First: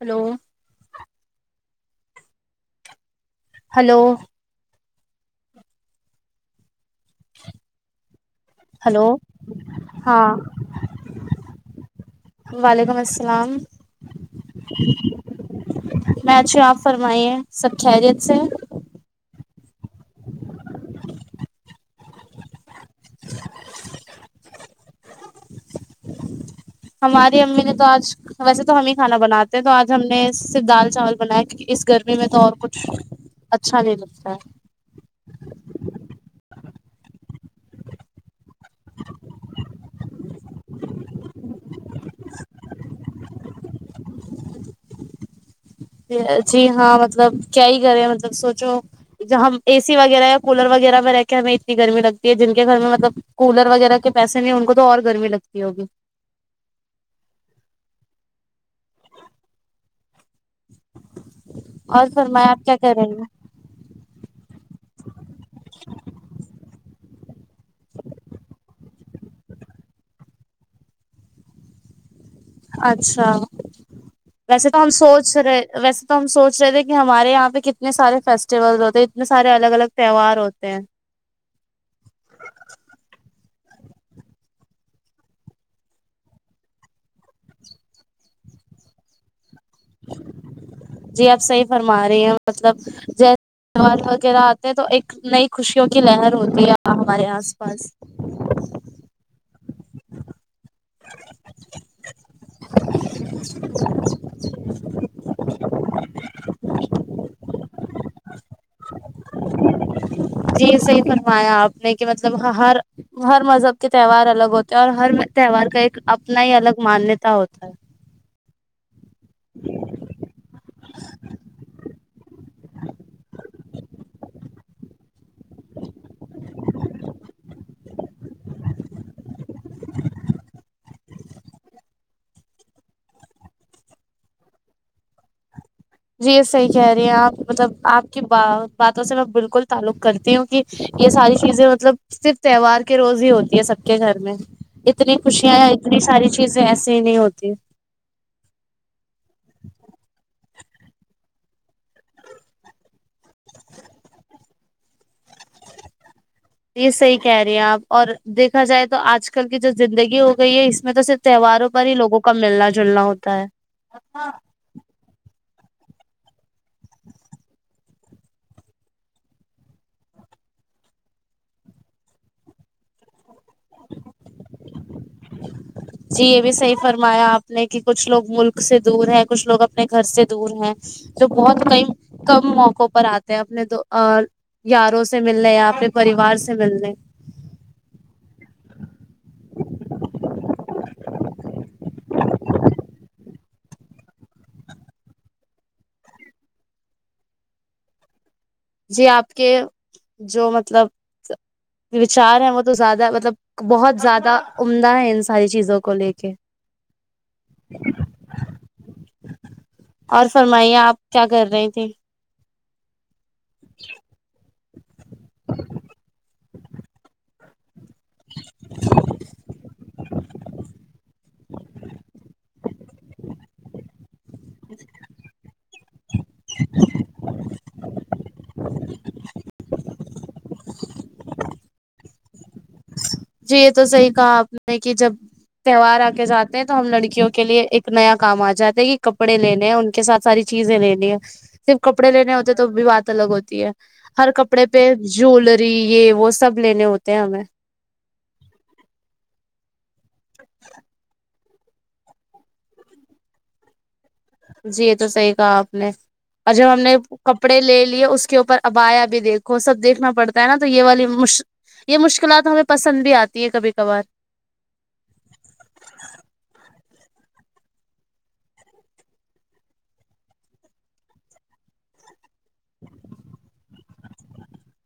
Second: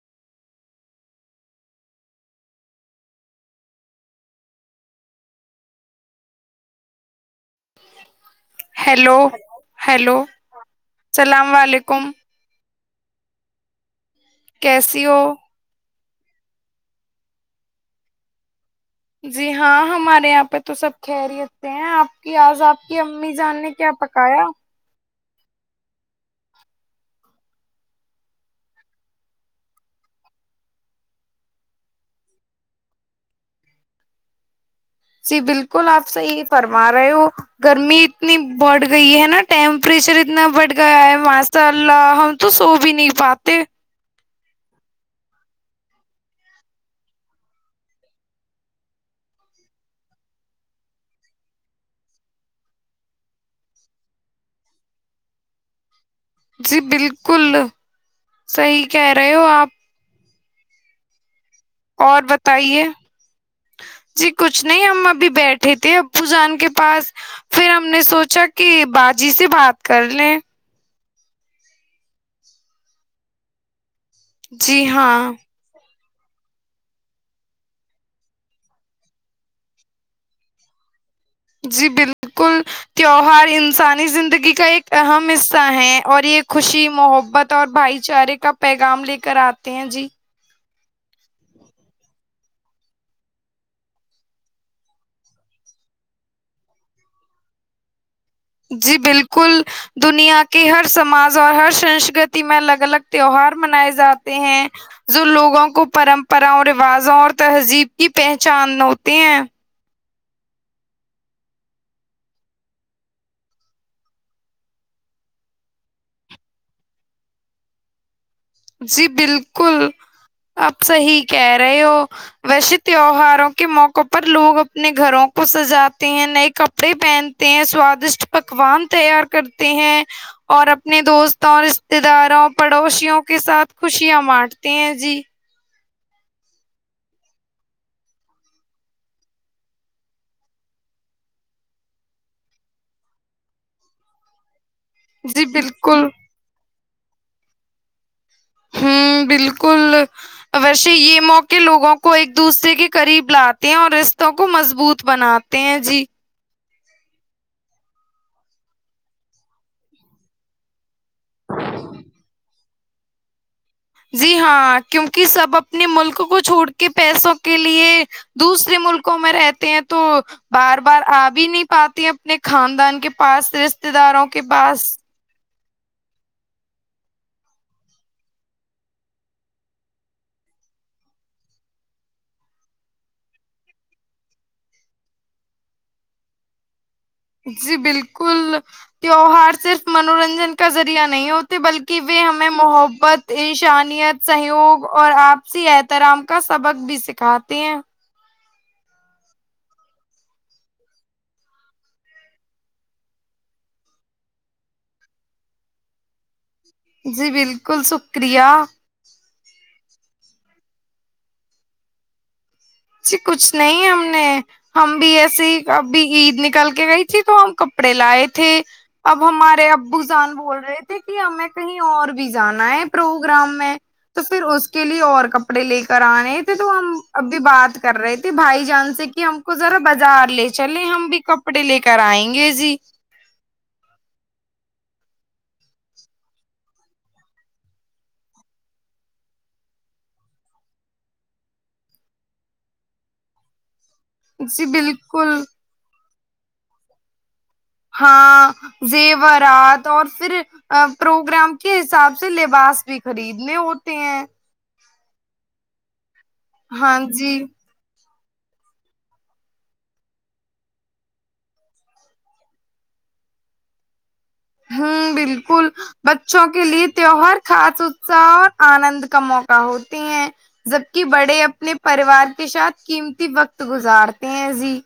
hello hello hello hello hello ہاں السلام علیکم وعلیکم السلام کیسی ہو میں اچھی ہوں آپ فرمائیے سب خیریت سے جی ہاں ہمارے یہاں پہ تو سب خیریت سے ہیں آپ کی آج آپ کی امی جان نے کیا پکایا ہماری امی نے تو آج ویسے تو ہم ہی کھانا بناتے ہیں تو آج ہم نے صرف دال چاول بنایا کیونکہ اس گرمی میں تو اور کچھ اچھا نہیں لگتا ہے جی بالکل آپ صحیح فرما رہے ہو گرمی اتنی بڑھ گئی ہے نا ٹیمپ پریشر اتنا بٹ گیا ہے ماشاء اللہ ہم تو سو بھی نہیں پاتے جی ہاں مطلب کیا ہی کریں مطلب سوچو ہم اے سی وغیرہ یا کولر وغیرہ میں رہ کے ہمیں اتنی گرمی لگتی ہے جن کے گھر میں مطلب کولر وغیرہ کے پیسے نہیں ان کو تو اور گرمی لگتی ہوگی جی بالکل صحیح کہہ رہے ہو آپ اور فرمایا آپ کیا بتائیے کر رہے ہیں جی کچھ نہیں ہم ابھی بیٹھے تھے ابو جان کے پاس پھر ہم نے سوچا کہ بات جی سے بات کر لیں اچھا ویسے تو جی ہم ہاں سوچ رہے ویسے تو ہم سوچ رہے تھے کہ ہمارے یہاں پہ کتنے سارے فیسٹیول ہوتے ہیں اتنے سارے الگ الگ تہوار ہوتے ہیں جی بالکل تیوہار انسانی زندگی کا ایک اہم حصہ ہے اور یہ خوشی محبت اور بھائی چارے کا پیغام لے کر آتا تین جی جی آپ صحیح فرما رہی ہیں مطلب جیسے وغیرہ آتے ہیں تو ایک نئی خوشیوں کی لہر ہوتی ہے ہمارے آس پاس جی بالکل دنیا کہ ہر سماج اور ہر سنسکرتی میں الگ الگ تیوہار منائے جاتے ہیں جو لوگوں کو پرمپراں رواجوں اور تہذیب کی پہچان تین جی صحیح فرمایا آپ نے کہ مطلب ہر ہر مذہب کے تہوار الگ ہوتے ہیں اور ہر تہوار کا ایک اپنا ہی الگ مانیہتا ہوتا ہے جی بالکل آپ صحیح کہہ رہے ہو ویسے تیوہاروں کے موقع پر لوگ اپنے گھروں کو سجاتے ہیں نئے کپڑے پہنتے ہیں ساد پکوان تیار کرتے ہیں اور اپنے دوستوں رشتے داروں پڑوسیوں کے ساتھ خوشیاں بانٹتے ہیں جی جی یہ صحیح کہہ رہی ہیں آپ مطلب آپ کی باتوں سے میں بالکل تعلق کرتی ہوں کہ یہ ساری چیزیں مطلب صرف تہوار کے روز ہی ہوتی ہے سب کے گھر میں اتنی جی خوشیاں اتنی بالکل ساری چیزیں ایسی نہیں ہوتی ہوں بالکل ویسے یہ موقع لوگوں کو ایک دوسرے کے قریب لاتے ہیں اور رشتوں کو مضبوط بناتے ہیں جی یہ صحیح کہہ رہی ہیں آپ اور دیکھا جائے تو آج کل کی جو زندگی ہو گئی ہے اس میں تو صرف تہواروں پر ہی لوگ کا ملنا جلنا ہوتا ہے جی ہاں کیوںکہ سب اپنے ملک کو چھوڑ کے پیسوں کے لیے دوسرے ملکوں میں رہتے ہیں تو بار بار آ بھی نہیں پاتے ہیں اپنے خاندان کے پاس رشتے داروں کے پاس جی یہ بھی صحیح فرمایا آپ نے کہ کچھ لوگ ملک سے دور ہے کچھ لوگ اپنے گھر سے دور ہیں جو بہت کئی کم موقعوں پر آتے ہیں اپنے دو یاروں سے ملنے یا اپنے پریوار سے ملنے جی بالکل تیوہار صرف منورنجن کا ذریعہ نہیں ہوتے بلکہ و ہمیں محبت انشانیت سہیوگ اور آپسی احترام کا سبق بھی سکھاتے ہیں جی آپ کے جو مطلب وچار ہے وہ تو زیادہ مطلب بہت زیادہ عمدہ ہے ان ساری چیزوں کو لے کے جی بالکل شکریہ اور فرمائیے آپ کیا کر رہے تھے جی کچھ نہیں ہم نے ہم بھی ایسیے اب عید نکل کے گئی تھی تو ہم ک کپڑے لائے تھے اب ہمارے ابو جان بول رہے تھے کہ ہمیں کہیں اور بھی جانا ہے پروگرام میں تو پھر اس کے لیے اور ک اڑے لیے کرانے تھ تو ہم ابھی بر کر رہے تھے بھائی جان سے کہ ہم کو ذرا بازار لے چلیں ہم بھی کپڑے لے کے کرائیں گے جی جی یہ تو صحیح کہا آپ نے کہ جب تہوار آ کے جاتے ہیں تو ہم لڑکیوں کے لیے ایک نیا کام آ جاتے کہ کپڑے لینے ہیں ان کے ساتھ ساری چیزیں لینی ہے صرف کپڑے لینے ہوتے ہیں تو بھی بات الگ ہوتی ہے ہر کپڑے جی پہ بالکل جوولری یہ وہ سب لینے ہوتے ہیں ہمیں ہاں زیورات اور پھر ا پروگرام کے حساب سے لباس بھی خریدنے ہوتے ہیں جی یہ تو صحیح کہا آپ نے اور جب ہم نے ہاں جی کپڑے لے لیے اس کے اوپر ابایا بھی دیکھو سب دیکھنا پڑتا ہے نا تو یہ والی یہ مشکلات ہمیں پسند بھی آتی ہے کبھی کبھار ہوں بالکل بچوں کے لیے تیوہار خاص اتساہ اور آنند کا موقع ہوتے ہیں جبک بڑے اپنے پریوار کے شاید قیمتی وقت گزارتے ہیں جی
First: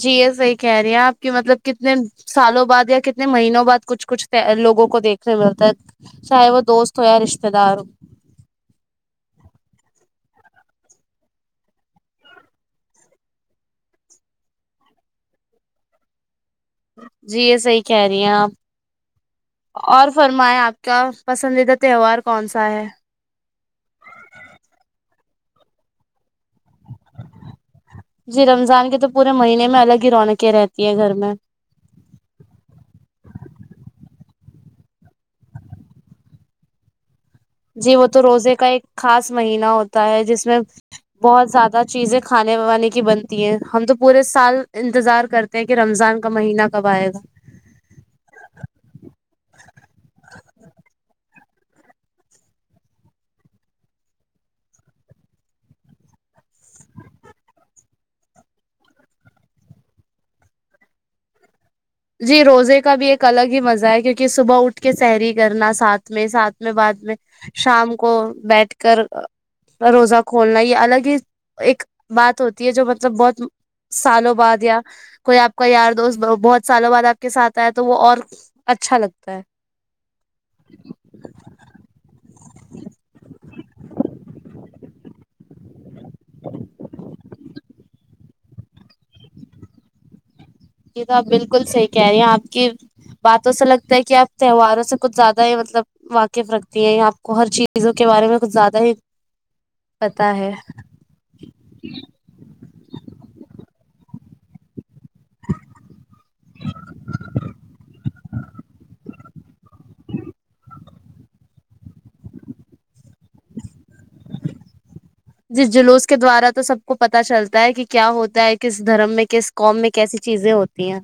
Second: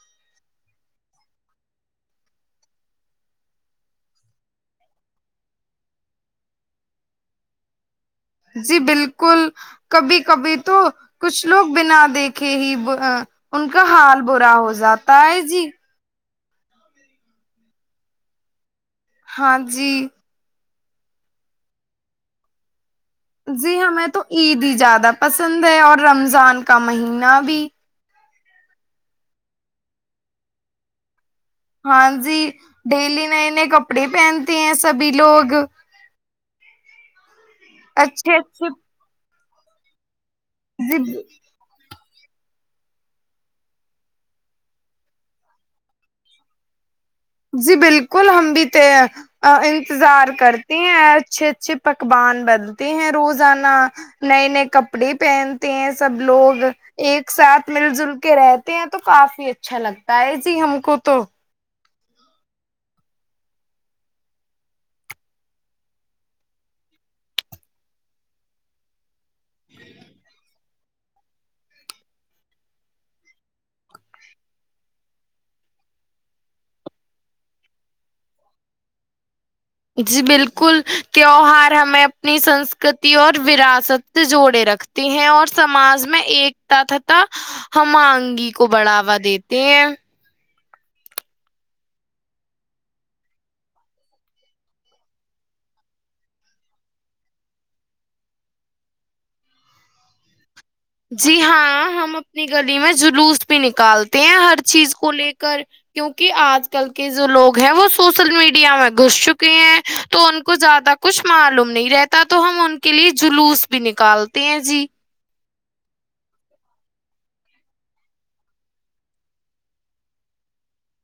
جی یہ صحیح کہہ رہی ہیں آپ کی مطلب کتنے سالوں بعد یا کتنے مہینوں بعد کچھ کچھ لوگوں کو دیکھنے ملتا ہے چاہے وہ دوست ہو یا رشتے دار ہو جی بالکل کبھی کبھی تو کچھ لوگ بنا دیکھے ہی ان کا حال برا ہو جاتا ہے جی جی یہ صحی کہہ رہی ہیں آپ ہاں جی اور فرمایا آپ کیا پسندیدہ تہوار کون سا ہے جی ہمیں تو عید ہی زیادہ پسند ہے اور رمضان کا مہینہ بھی جی رمضان کے تو پورے مہینے میں الگ ہی رونقیں رہتی ہیں گھر میں ہاں جی ڈیلی نئے نئے کپڑے پہنتے ہیں سبھی لوگ جی وہ تو اچھے روزے کا ایک خاص مہینہ ہوتا ہے جس اچھے بہت زیادہ چیزیں کھانے بانے کی بنتی ہیں ہم تو پورے سال انتظار کرتے ہیں کہ رمضان کا مہینہ کب آئے گا جی بالکل ہم بھی تو انتظار کرتے ہیں اچھے اچھے پکوان بنتے ہیں روزانہ نئے نئے کپڑے پہنتے ہیں سب لوگ ایک ساتھ مل جل کے رہتے ہیں تو کافی اچھا لگتا ہے جی ہم کو تو جی روزے کا بھی ایک الگ ہی مزہ ہے کیونکہ صبح اٹھ کے سحری کرنا ساتھ میں ساتھ میں بعد میں شام کو بیٹھ کر روزہ کھولنا ہی الگ ہی ایک بات ہوتی ہے جو مطلب بہت سالوں بعد یا کوئی آپ کا یار دوست بہت سالوں بعد آپ کے ساتھ آیا تو وہ اور اچھا لگتا ہے جی بالکل تیوار ہمیں اپنی سنسکرتی اور وراثت جوڑے رکھتی ہیں اور سماج میں میں ایکتا تھ تھا ہم آنگی کو بڑھاوا دیتے ہیں یہ تو آپ بالکل صحیح کہہ رہی ہیں آپ کی باتوں سے لگتا ہے کہ آپ تہواروں سے کچھ زیادہ ہی مطلب واقف رکھتی ہیں آپ کو ہر چیزوں کے بارے میں کچھ زیادہ ہی پتا ہے جی ہاں ہم اپنی گلی میں جلوس بھی نکالتے تین ہر چیز کو لے کر کیونکہ آج کل کے جو لوگ ہیں وہ سوشل میڈیا میں گھس چک ہیں تو ان کو زیادہ کچھ معلوم نہیں رہتا تو ہم ان کے لیے جلوس بھی نکالتے ہیں جی جس جلوس کے دوارا تو سب کو پتہ چلتا ہے کہ کیا ہوتا ہے کس دھرم میں کس قوم میں کیسی چیزیں ہوتی ہیں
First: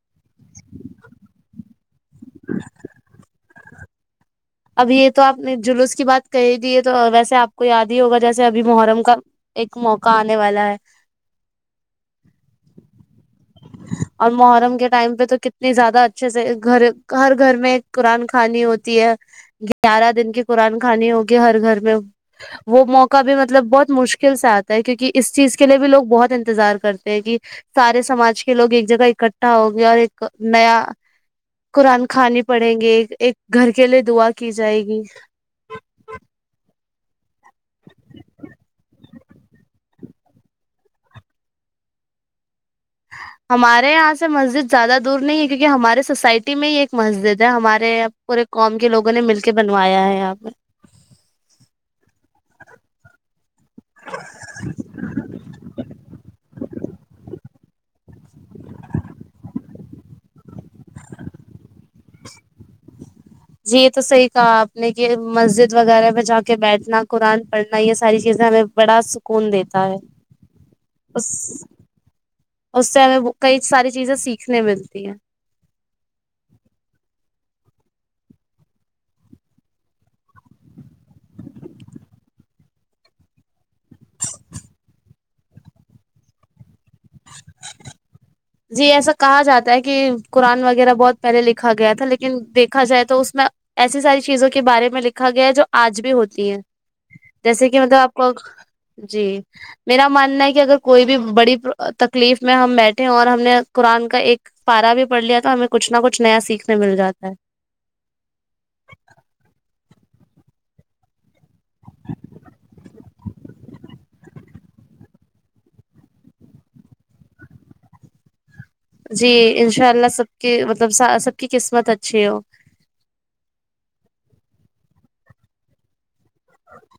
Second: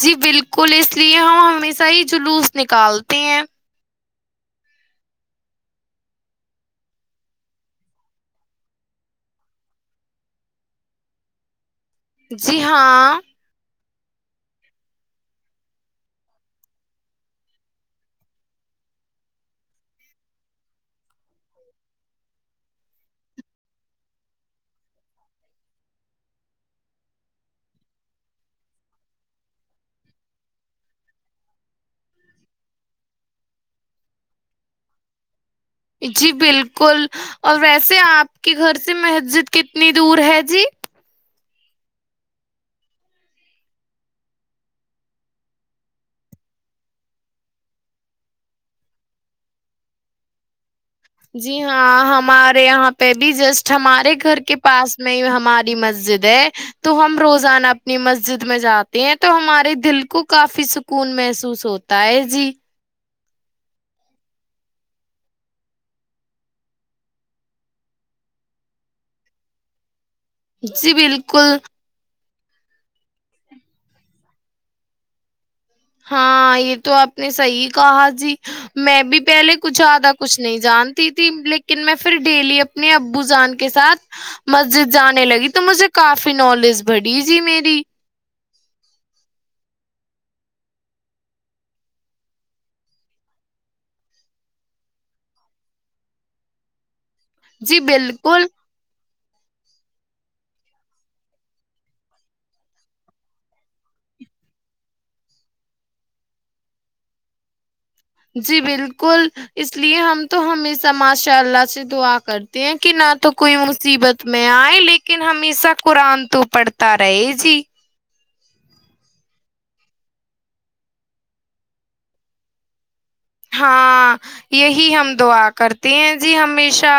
جی بالکل اس لیے ہم ہمیشہ ہی جلوس نکالتے ہیں اب یہ تو آپ نے جلوس کی بات کہ ہی دی ہے تو ویسے آپ کو یاد ہی ہوگا جیسے ابھی محرم کا ایک موقع آنے والا ہے جی ہاں اور محرم کے ٹائم پہ تو کتنی زیادہ اچھے سے گھر ہر گھر میں قرآن کانی ہوتی ہے گیارہ دن کی قرآن خانی ہوگی ہر گھر میں وہ موقع بھی مطلب بہت مشکل سے آتا ہے کیونکہ اس چیز کے لیے بھی لوگ بہت انتظار کرتے ہیں کہ سارے سماج کے لوگ ایک جگہ اکٹھا ہو گے اور ایک نیا قرآن خانی پڑھیں گے ایک گھر کے کےلے دعا کی جائے گی جی بالکل اور ویسے آپ کے گھر سے مسجد کتنی دور ہے جی ہمارے یہاں سے مسجد زیادہ دور نہیں ہے کیونکہ ہمارے سوسائٹی میں ہی ایک مسجد ہے ہمارے پورے قوم کے لوگوں نے مل کے بنوایا ہے یہاں پہ جی ہاں ہمارے یہاں پہ بھی جسٹ ہمارے گھر کے پاس میں ہماری مسجد ہے تو ہم روزانہ اپنی مسجد میں جاتے ہیں تو ہمارے دل کو کافی سکون محسوس ہوتا ہے جی جی یہ تو صحیح کہا آپ نے کہ مسجد وغیرہ پہ جا کے بیٹھنا قرآن پڑھنا یہ ساری چیزیں ہمیں بڑا سکون دیتا ہے جی اس بالکل اس سے ہمیں کئی ساری چیزیں سیکھنے ملتی ہیں ہاں یہ تو آپ نے صحیح کہا جی میں بھی پہلے کچھ زیادہ کچھ نہیں جانتی تھی لیکن میں پھر ڈیلی اپنے ابو جان کے ساتھ مسجد جانے لگی تو مجھے کافی نالج بڑی جی میری جی ایسا کہا جاتا ہے کہ قرآن وغیرہ بہت پہلے لکھا گیا تھا لیکن دیکھا جائے تو اس میں ایسی ساری چیزوں کے بارے میں لکھا گیا ہے جو آج بھی ہوتی ہے جیسے کہ جی مطلب آپ کو بالکل جی میرا ماننا ہے کہ اگر کوئی بھی بڑی تکلیف میں ہم بیٹھے اور ہم نے قرآن کا ایک پارا بھی پڑھ لیا تو ہمیں کچھ نہ کچھ نیا سیکھنے مل جا ہے جی بالکل اس اس لیے ہم تو ہمیشہ ماشاء اللہ سے دعا کرتے ہیں کہ نہ تو کوئی مصیبت میں آئے لیکن ہمیشہ قرآن تو پڑھتا رہے جی جی انشاء اللہ سب کی مطلب سب کی قسمت اچھی ہو ہاں یہی ہم دعا کرتے ہیں جی ہمیشہ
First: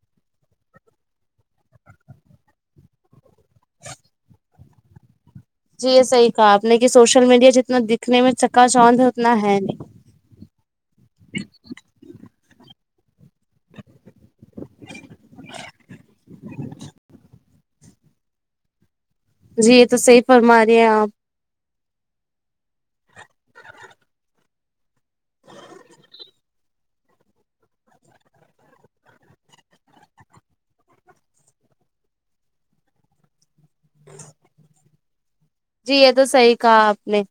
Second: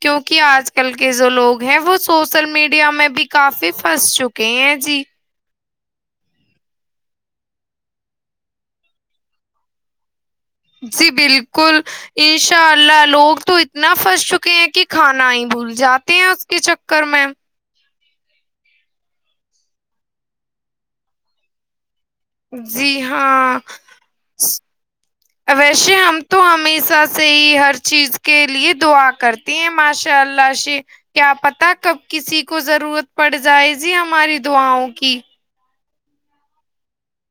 کیونکہ آج کل کے جو لوگ ہیں وہ سوشل میڈیا میں بھی کافی پھنس چکے ہیں جی جی یہ صحیح کہا آپ نے کہ سوشل میڈیا جتنا دکھنے میں چکا چانند ہے اتنا ہے نہیں جی بالکل انشاء اللہ لوگ تو اتنا پھنس چکے ہیں کہ کھانا ہی بھول جاتے ہیں اس کے چکر میں جی یہ تو صحی فرما رہے ہیں آپ جی ہاں ویسے ہم تو ہمیشہ سے ہی ہر چیز کے لیے دعا کرتے ہیں ماشاء اللہ سے کیا پتا کب کسی کو ضرورت پڑ جائزی ہماری دعاؤں کی کہ جی یہ تو صحیح کہا آپ نے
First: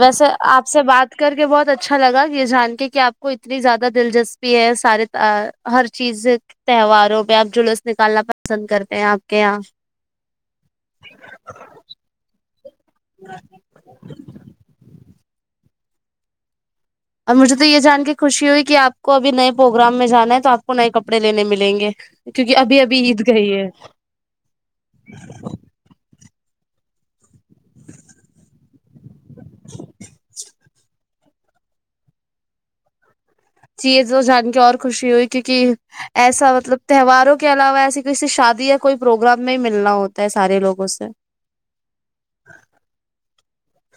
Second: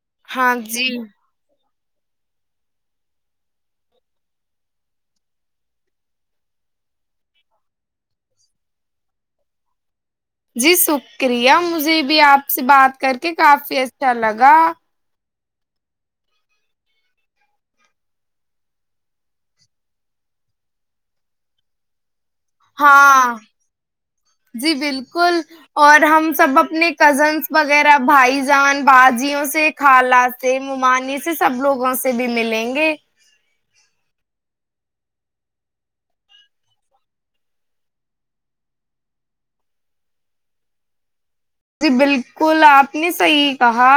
ویسے ہاں آپ سے جی بات کر کے بہت اچھا اچھا لگا یہ جان کے کہ آپ کو اتنی زیادہ دلچسپی ہے سارے ہر چیز تہواروں پہ آپ جلوس نکالنا پسند کرتے ہیں آپ کے یہاں جی شکریہ مجھے بھی آپ سے بات کر کے کافی اچھا لگا اور مجھے تو یہ جان کے خوشی ہوئی کہ آپ کو ابھی نئے پروگرام میں جانا ہے تو آپ کو نئے کپڑے لینے ملیں گے کیونکہ ابھی ابھی عید ہاں گئی ہے جی بالکل اور ہم سب اپنے کزنس وغیرہ بھائی جان بعد جیوں سے خالہ سے ممانی ے سب لوگوں سے بھی ملیں گے چیز وہ جان کے اور خوشی ہوئی کیونکہ ایسا مطلب تہواروں کے علاوہ ایسیے کسی سے شادی یا کوئی پروگرام میں ملنا ہوتا ہے سارے لوگوں سے جی بالکل آپ نے صحیح کہا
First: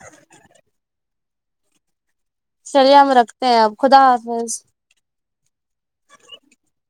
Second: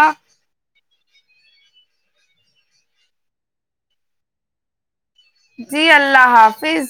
چلیے ہم رکھتے ہیں اب خدا حافظ جی اللہ حافظ